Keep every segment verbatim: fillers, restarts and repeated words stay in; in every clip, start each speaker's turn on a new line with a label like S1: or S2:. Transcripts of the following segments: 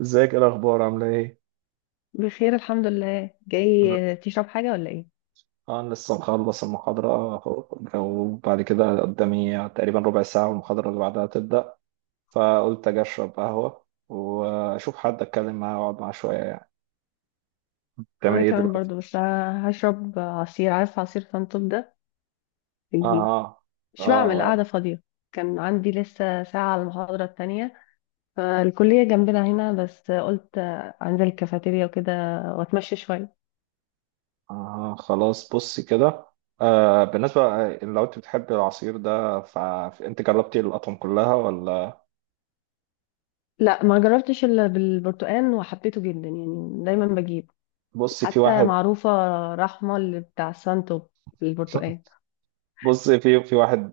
S1: ازيك، ايه الاخبار، عامله ايه؟
S2: بخير الحمد لله.
S1: انا
S2: جاي تشرب حاجة ولا ايه؟
S1: آه، انا لسه مخلص المحاضره اهو. وبعد كده قدامي تقريبا ربع ساعه والمحاضره اللي بعدها تبدا. فقلت اجي اشرب قهوه واشوف حد اتكلم معاه واقعد معاه شويه يعني. بتعمل
S2: وانا
S1: ايه
S2: كمان
S1: دلوقتي؟
S2: برضو، بس ه- هشرب عصير. عارف عصير سنتوب ده؟
S1: اه
S2: بجيب.
S1: اه. اه,
S2: مش بعمل
S1: آه.
S2: قاعدة فاضية. كان عندي لسه ساعة على المحاضرة التانية، فالكلية جنبنا هنا، بس قلت انزل الكافيتيريا وكده واتمشى شوية.
S1: آه، خلاص بصي كده. آه بالنسبه، لو انت بتحب العصير ده فانت جربتي الاطعم كلها ولا؟
S2: لا، ما جربتش الا بالبرتقال وحبيته جدا، يعني دايما بجيب،
S1: بصي في
S2: حتى
S1: واحد.
S2: معروفة رحمة اللي بتاع السنتوب البرتقال.
S1: بص في في واحد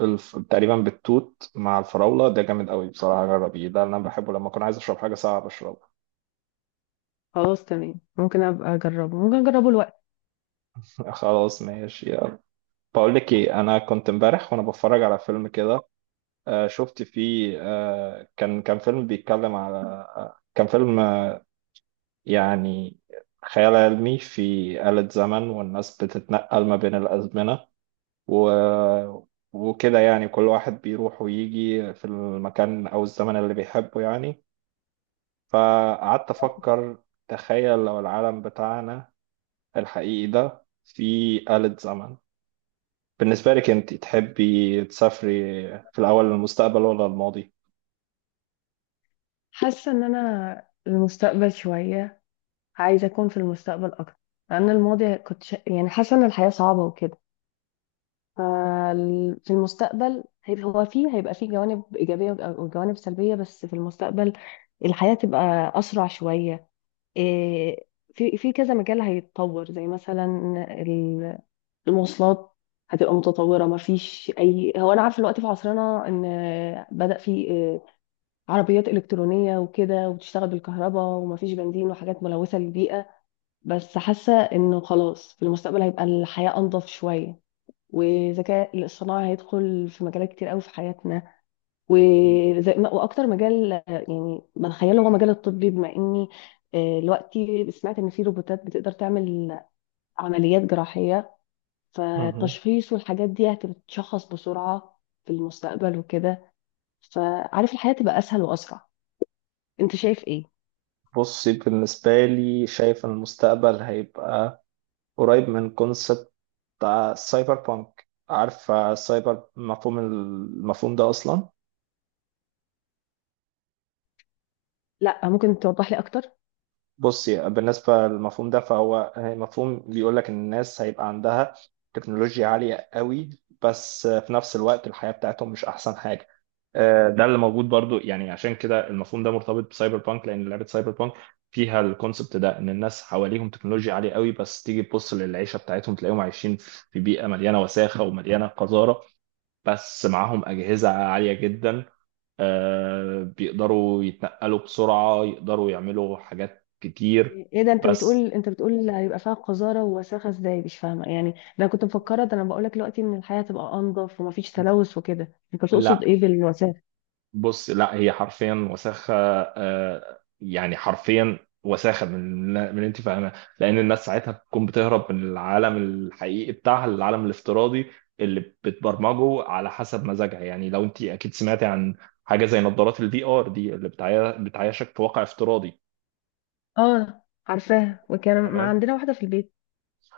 S1: بالف... تقريبا بالتوت مع الفراولة، ده جامد قوي بصراحة. جربيه، ده اللي أنا بحبه لما أكون عايز أشرب حاجة ساقعة بشربها.
S2: خلاص، تمام، ممكن ابقى اجربه، ممكن اجربه.
S1: خلاص ماشي يلا. بقول لك إيه، أنا كنت امبارح وأنا بتفرج على فيلم كده. آه شفت فيه آه كان كان فيلم بيتكلم على آه كان فيلم آه يعني خيال علمي، في آلة زمن والناس بتتنقل ما بين الأزمنة و... وكده. يعني كل واحد بيروح ويجي في المكان أو الزمن اللي بيحبه يعني. فقعدت أفكر، تخيل لو العالم بتاعنا الحقيقي ده فيه آلة زمن، بالنسبة لك أنت تحبي تسافري في الأول للمستقبل ولا الماضي؟
S2: حاسة ان انا المستقبل شوية، عايزة اكون في المستقبل اكتر. لان الماضي كنت شا... يعني حاسة ان الحياة صعبة وكده. فال- في المستقبل هيبقى هو فيه هيبقى فيه جوانب ايجابية وج- وجوانب سلبية، بس في المستقبل الحياة تبقى اسرع شوية. إيه، في في كذا مجال هيتطور، زي مثلا ال- المواصلات هتبقى متطورة، ما فيش اي، هو انا عارفة الوقت في عصرنا ان بدأ في آه، عربيات إلكترونية وكده، وبتشتغل بالكهرباء ومفيش بنزين وحاجات ملوثة للبيئة. بس حاسة إنه خلاص في المستقبل هيبقى الحياة أنظف شوية. والذكاء الاصطناعي هيدخل في مجالات كتير قوي في حياتنا. وزي ما، واكتر مجال آه، يعني بتخيله هو مجال الطبي، بما اني آه، دلوقتي سمعت ان في روبوتات بتقدر تعمل عمليات جراحية،
S1: مهم.
S2: فالتشخيص والحاجات دي هتتشخص بسرعة في المستقبل وكده. فعارف الحياة تبقى اسهل واسرع. انت شايف ايه؟
S1: بصي بالنسبة لي شايف إن المستقبل هيبقى قريب من كونسبت السايبر بانك. عارفة السايبر مفهوم المفهوم ده أصلا؟
S2: لا، ممكن توضح لي اكتر؟
S1: بصي بالنسبة للمفهوم ده، فهو مفهوم بيقول لك إن الناس هيبقى عندها تكنولوجيا عالية قوي، بس في نفس الوقت الحياة بتاعتهم مش أحسن حاجة. آه، ده اللي موجود برضو يعني، عشان كده المفهوم ده مرتبط بسايبر بانك، لأن لعبة سايبر بانك فيها الكونسبت ده، إن الناس حواليهم تكنولوجيا عالية قوي بس تيجي تبص للعيشة بتاعتهم تلاقيهم عايشين في بيئة مليانة وساخة ومليانة قذارة، بس معاهم أجهزة عالية جدا. آه، بيقدروا يتنقلوا بسرعة، يقدروا يعملوا حاجات كتير.
S2: ايه ده؟ انت
S1: بس
S2: بتقول انت بتقول هيبقى فيها قذاره ووساخه ازاي؟ مش فاهمه يعني. ده انا كنت مفكره، ده انا بقول لك دلوقتي ان الحياه تبقى انضف ومفيش تلوث وكده. انت
S1: لا،
S2: تقصد ايه بالوساخه؟
S1: بص لا، هي حرفيا وساخة. آه، يعني حرفيا وساخة، من من اللي انت فاهمها. لأن الناس ساعتها بتكون بتهرب من العالم الحقيقي بتاعها للعالم الافتراضي اللي بتبرمجه على حسب مزاجها يعني. لو انت أكيد سمعتي عن حاجة زي نظارات الفي ار دي اللي بتعي- بتعيشك في واقع افتراضي،
S2: اه، عارفاها، وكان ما
S1: تمام؟
S2: عندنا واحده في البيت.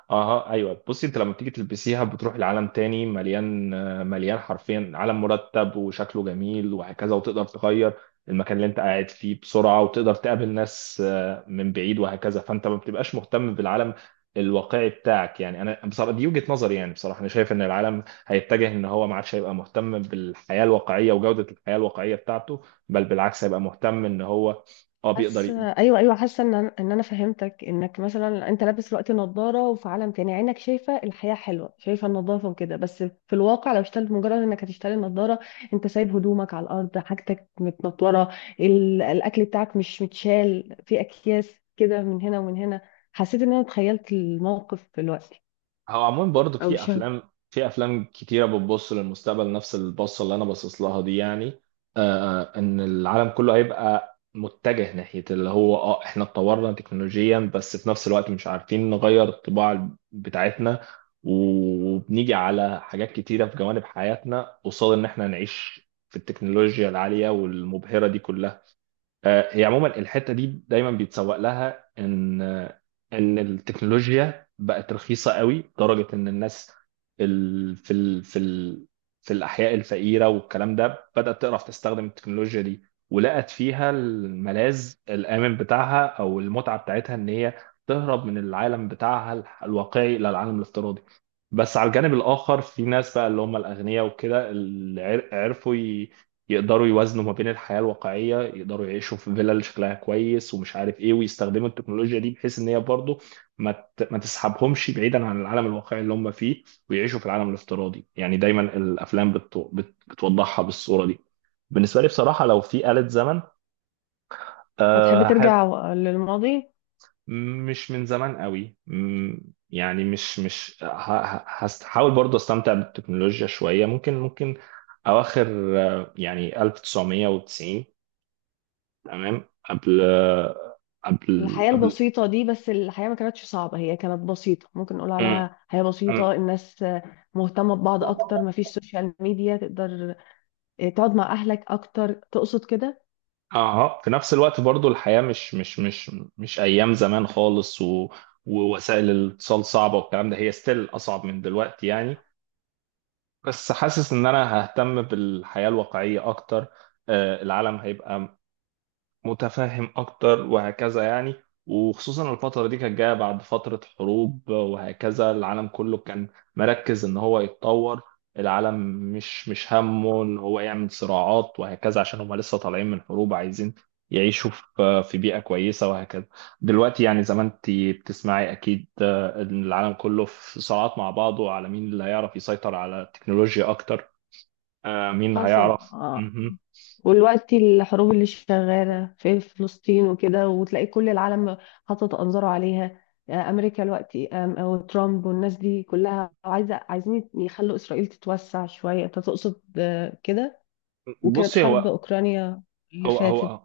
S1: اها ايوه بصي، انت لما بتيجي تلبسيها بتروح لعالم تاني مليان، آه، مليان حرفيا عالم مرتب وشكله جميل وهكذا، وتقدر تغير المكان اللي انت قاعد فيه بسرعه، وتقدر تقابل ناس آه، من بعيد وهكذا. فانت ما بتبقاش مهتم بالعالم الواقعي بتاعك يعني. انا بصراحه دي وجهه نظري. يعني بصراحه انا شايف ان العالم هيتجه ان هو ما عادش هيبقى مهتم بالحياه الواقعيه وجوده الحياه الواقعيه بتاعته، بل بالعكس هيبقى مهتم ان هو اه بيقدر.
S2: حاسه، ايوه، ايوه، حاسه ان انا ان انا فهمتك، انك مثلا انت لابس دلوقتي نظاره، وفي عالم تاني عينك شايفه الحياه حلوه، شايفه النظافه وكده، بس في الواقع لو اشتغلت، مجرد انك هتشتري النظاره انت سايب هدومك على الارض، حاجتك متنطوره، ال- الاكل بتاعك مش متشال في اكياس كده من هنا ومن هنا. حسيت ان انا تخيلت الموقف دلوقتي،
S1: هو عموما برضه
S2: او
S1: في
S2: مش عارفة.
S1: افلام في افلام كتيره بتبص للمستقبل نفس البصه اللي انا باصص لها دي يعني. آه آه، ان العالم كله هيبقى متجه ناحيه اللي هو اه احنا اتطورنا تكنولوجيا، بس في نفس الوقت مش عارفين نغير الطباع بتاعتنا، وبنيجي على حاجات كتيره في جوانب حياتنا قصاد ان احنا نعيش في التكنولوجيا العاليه والمبهره دي كلها. آه، هي عموما الحته دي دايما بيتسوق لها ان آه، ان التكنولوجيا بقت رخيصه قوي لدرجه ان الناس ال- في ال في ال في الاحياء الفقيره والكلام ده بدات تعرف تستخدم التكنولوجيا دي، ولقت فيها الملاذ الامن بتاعها او المتعه بتاعتها، ان هي تهرب من العالم بتاعها ال- الواقعي الى العالم الافتراضي. بس على الجانب الاخر في ناس بقى اللي هم الاغنياء وكده، اللي عر- عرفوا يقدروا يوازنوا ما بين الحياة الواقعية، يقدروا يعيشوا في فيلل شكلها كويس ومش عارف ايه، ويستخدموا التكنولوجيا دي بحيث ان هي برضه ما ت- ما تسحبهمش بعيدا عن العالم الواقعي اللي هم فيه ويعيشوا في العالم الافتراضي. يعني دايما الافلام بت... بت... بتوضحها بالصورة دي. بالنسبة لي بصراحة لو في آلة زمن، آه،
S2: هتحب
S1: هحب،
S2: ترجع للماضي؟
S1: مش من زمان قوي، مم، يعني مش مش ه- ه- هحاول برضه استمتع بالتكنولوجيا شوية. ممكن ممكن اواخر، آه، يعني ألف وتسعمية وتسعين، تمام، قبل قبل
S2: الحياة
S1: قبل
S2: البسيطة دي، بس الحياة ما كانتش صعبة، هي كانت بسيطة، ممكن نقول
S1: مم.
S2: عليها حياة
S1: مم.
S2: بسيطة، الناس مهتمة ببعض أكتر، ما فيش سوشيال ميديا، تقدر آه، تقعد مع أهلك أكتر. تقصد كده؟
S1: اها في نفس الوقت برضو الحياة مش مش مش مش ايام زمان خالص و... ووسائل الاتصال صعبة والكلام ده، هي ستيل اصعب من دلوقتي يعني. بس حاسس ان انا ههتم بالحياة الواقعية اكتر. آه، العالم هيبقى متفهم اكتر وهكذا يعني. وخصوصا الفترة دي كانت جاية بعد فترة حروب وهكذا، العالم كله كان مركز ان هو يتطور العالم، مش مش همه ان هو يعمل صراعات وهكذا، عشان هم لسه طالعين من حروب عايزين يعيشوا في في بيئة كويسة وهكذا. دلوقتي يعني زي ما انت بتسمعي اكيد، آه، ان العالم كله في صراعات مع بعضه على مين اللي هيعرف يسيطر على التكنولوجيا اكتر. آه، مين
S2: حصل،
S1: هيعرف.
S2: اه.
S1: مهم.
S2: والوقت الحروب اللي شغالة في فلسطين وكده، وتلاقي كل العالم حاطط أنظاره عليها. آه، أمريكا دلوقتي، أم- وترامب والناس دي كلها عايزة عايزين يخلوا إسرائيل تتوسع شوية. أنت تقصد آه، كده. وكانت
S1: بصي
S2: حرب
S1: هو
S2: أوكرانيا اللي
S1: هو
S2: فاتت.
S1: هو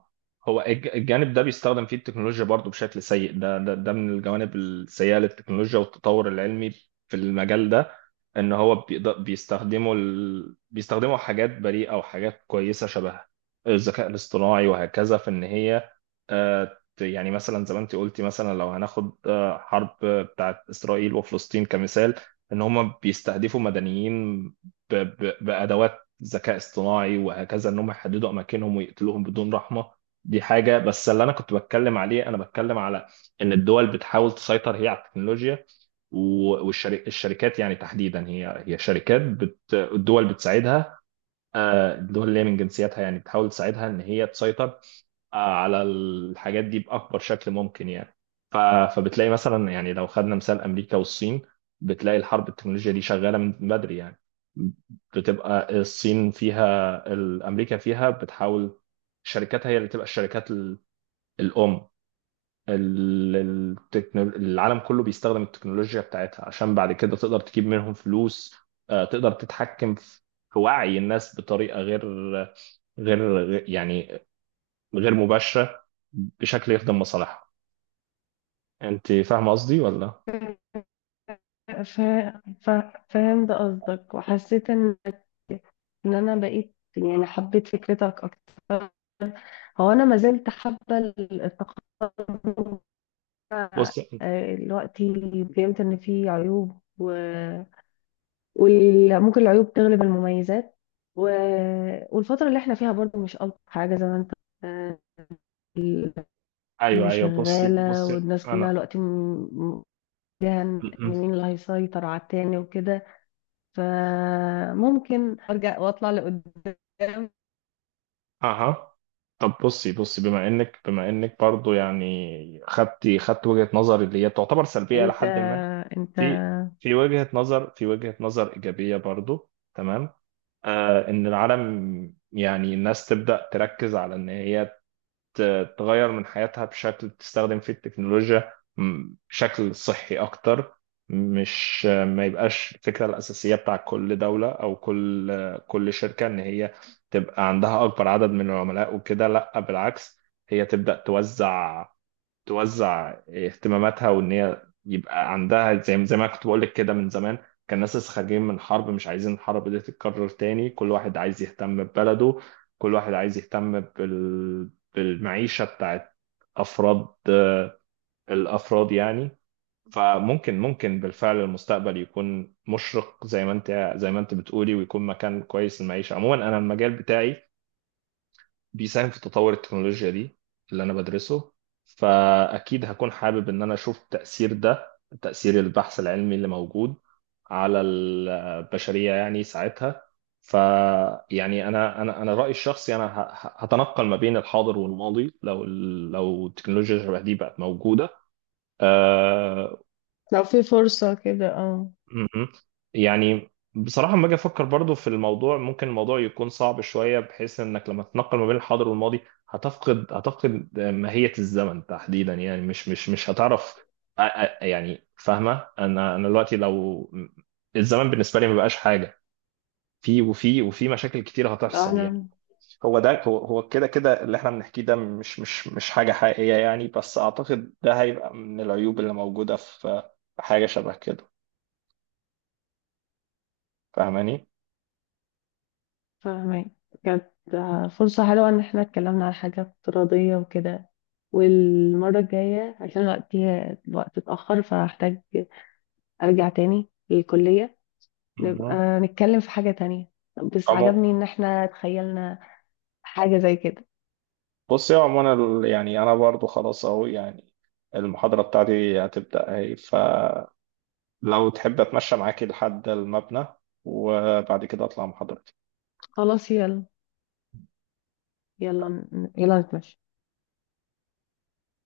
S1: هو الج- الجانب ده بيستخدم فيه التكنولوجيا برضو بشكل سيء. ده ده, ده من الجوانب السيئة للتكنولوجيا والتطور العلمي في المجال ده. ان هو بيقدر بيستخدموا ال... بيستخدموا حاجات بريئة وحاجات كويسة شبه الذكاء الاصطناعي وهكذا، في ان هي آه، ت- يعني مثلا زي ما انت قلتي، مثلا لو هناخد، آه، حرب بتاعت اسرائيل وفلسطين كمثال، ان هم بيستهدفوا مدنيين ب... ب... بأدوات ذكاء اصطناعي وهكذا، ان هم يحددوا اماكنهم ويقتلوهم بدون رحمه. دي حاجه، بس اللي انا كنت بتكلم عليه انا بتكلم على ان الدول بتحاول تسيطر هي على التكنولوجيا. والشركات يعني تحديدا هي هي شركات بت... الدول بتساعدها. آه، الدول اللي هي من جنسياتها يعني بتحاول تساعدها ان هي تسيطر، آه، على الحاجات دي باكبر شكل ممكن يعني. ف- فبتلاقي مثلا يعني لو خدنا مثال امريكا والصين، بتلاقي الحرب التكنولوجيا دي شغاله من بدري يعني. بتبقى الصين فيها، الامريكا فيها بتحاول شركاتها هي اللي تبقى الشركات ال- الام، ال- التكنول... العالم كله بيستخدم التكنولوجيا بتاعتها عشان بعد كده تقدر تجيب منهم فلوس. آه، تقدر تتحكم في في وعي الناس بطريقة غير غير غير- يعني غير مباشرة بشكل يخدم مصالحها. انت فاهمة قصدي ولا؟
S2: ف... ف... فهمت قصدك، وحسيت ان ان انا بقيت، يعني حبيت فكرتك اكتر. هو انا ما زلت حابه ال- التقدم ده.
S1: بص،
S2: آه، دلوقتي فهمت ان في عيوب، و... وممكن العيوب تغلب المميزات، و... والفتره اللي احنا فيها برضو مش الطف حاجه، زي ما انت، آه،
S1: ايوه
S2: اللي
S1: ايوه. بصي
S2: شغاله،
S1: بصي
S2: والناس كلها
S1: انا
S2: دلوقتي م... م- فيها ان
S1: م- م.
S2: مين اللي هيسيطر على التاني وكده. فممكن ارجع واطلع لقدام.
S1: اها طب بصي بصي بما انك بما انك برضو يعني خدتي خدت وجهة نظري اللي هي تعتبر سلبية
S2: انت
S1: لحد ما،
S2: انت
S1: في في وجهة نظر في وجهة نظر إيجابية برضو، تمام؟ آه، إن العالم يعني الناس تبدأ تركز على إن هي ت- تغير من حياتها بشكل تستخدم فيه التكنولوجيا م- بشكل صحي أكتر. مش آه، ما يبقاش الفكرة الأساسية بتاع كل دولة أو كل، آه، كل شركة، إن هي تبقى عندها أكبر عدد من العملاء وكده. لأ بالعكس، هي تبدأ توزع توزع اهتماماتها، وان هي يبقى عندها، زي زي ما كنت بقول لك كده، من زمان كان الناس لسه خارجين من حرب مش عايزين الحرب دي تتكرر تاني. كل واحد عايز يهتم ببلده، كل واحد عايز يهتم بال... بالمعيشة بتاعت أفراد، آه، الأفراد يعني. فممكن ممكن بالفعل المستقبل يكون مشرق زي ما انت زي ما انت بتقولي، ويكون مكان كويس للمعيشة عموما. انا المجال بتاعي بيساهم في تطور التكنولوجيا دي اللي أنا بدرسه، فأكيد هكون حابب إن أنا أشوف تأثير ده، تأثير البحث العلمي اللي موجود على البشرية يعني ساعتها. فيعني أنا أنا أنا رأيي الشخصي أنا ه- ه- هتنقل ما بين الحاضر والماضي لو ال- لو التكنولوجيا شبه دي بقت موجودة. آه،
S2: لو في فرصة كده، اه.
S1: مهم. يعني بصراحة لما أجي أفكر برضو في الموضوع، ممكن الموضوع يكون صعب شوية بحيث إنك لما تنقل ما بين الحاضر والماضي هتفقد هتفقد ماهية الزمن تحديدا. يعني مش مش مش هتعرف أ- أ- يعني فاهمة، أنا أنا دلوقتي لو الزمن بالنسبة لي ما بقاش حاجة، في وفي وفي مشاكل كتير
S2: لو
S1: هتحصل يعني.
S2: احنا
S1: هو ده، هو هو كده كده اللي احنا بنحكيه ده مش مش مش حاجة حقيقية يعني، بس اعتقد ده هيبقى من العيوب اللي موجودة في في حاجة شبه كده. فاهماني؟
S2: فاهمين. كانت فرصة حلوة ان احنا اتكلمنا على حاجة افتراضية وكده. والمرة الجاية، عشان وقتي، الوقت اتأخر، فهحتاج ارجع تاني للكلية. نبقى نتكلم في حاجة تانية. بس
S1: عمو.
S2: عجبني ان احنا تخيلنا حاجة زي كده.
S1: بص يا عمو، انا ال- يعني انا برضو خلاص اهو يعني، المحاضرة بتاعتي هتبدأ اهي. فلو تحب اتمشى معاكي لحد المبنى وبعد كده اطلع محاضرة.
S2: خلاص، يلا يلا يلا نتمشى.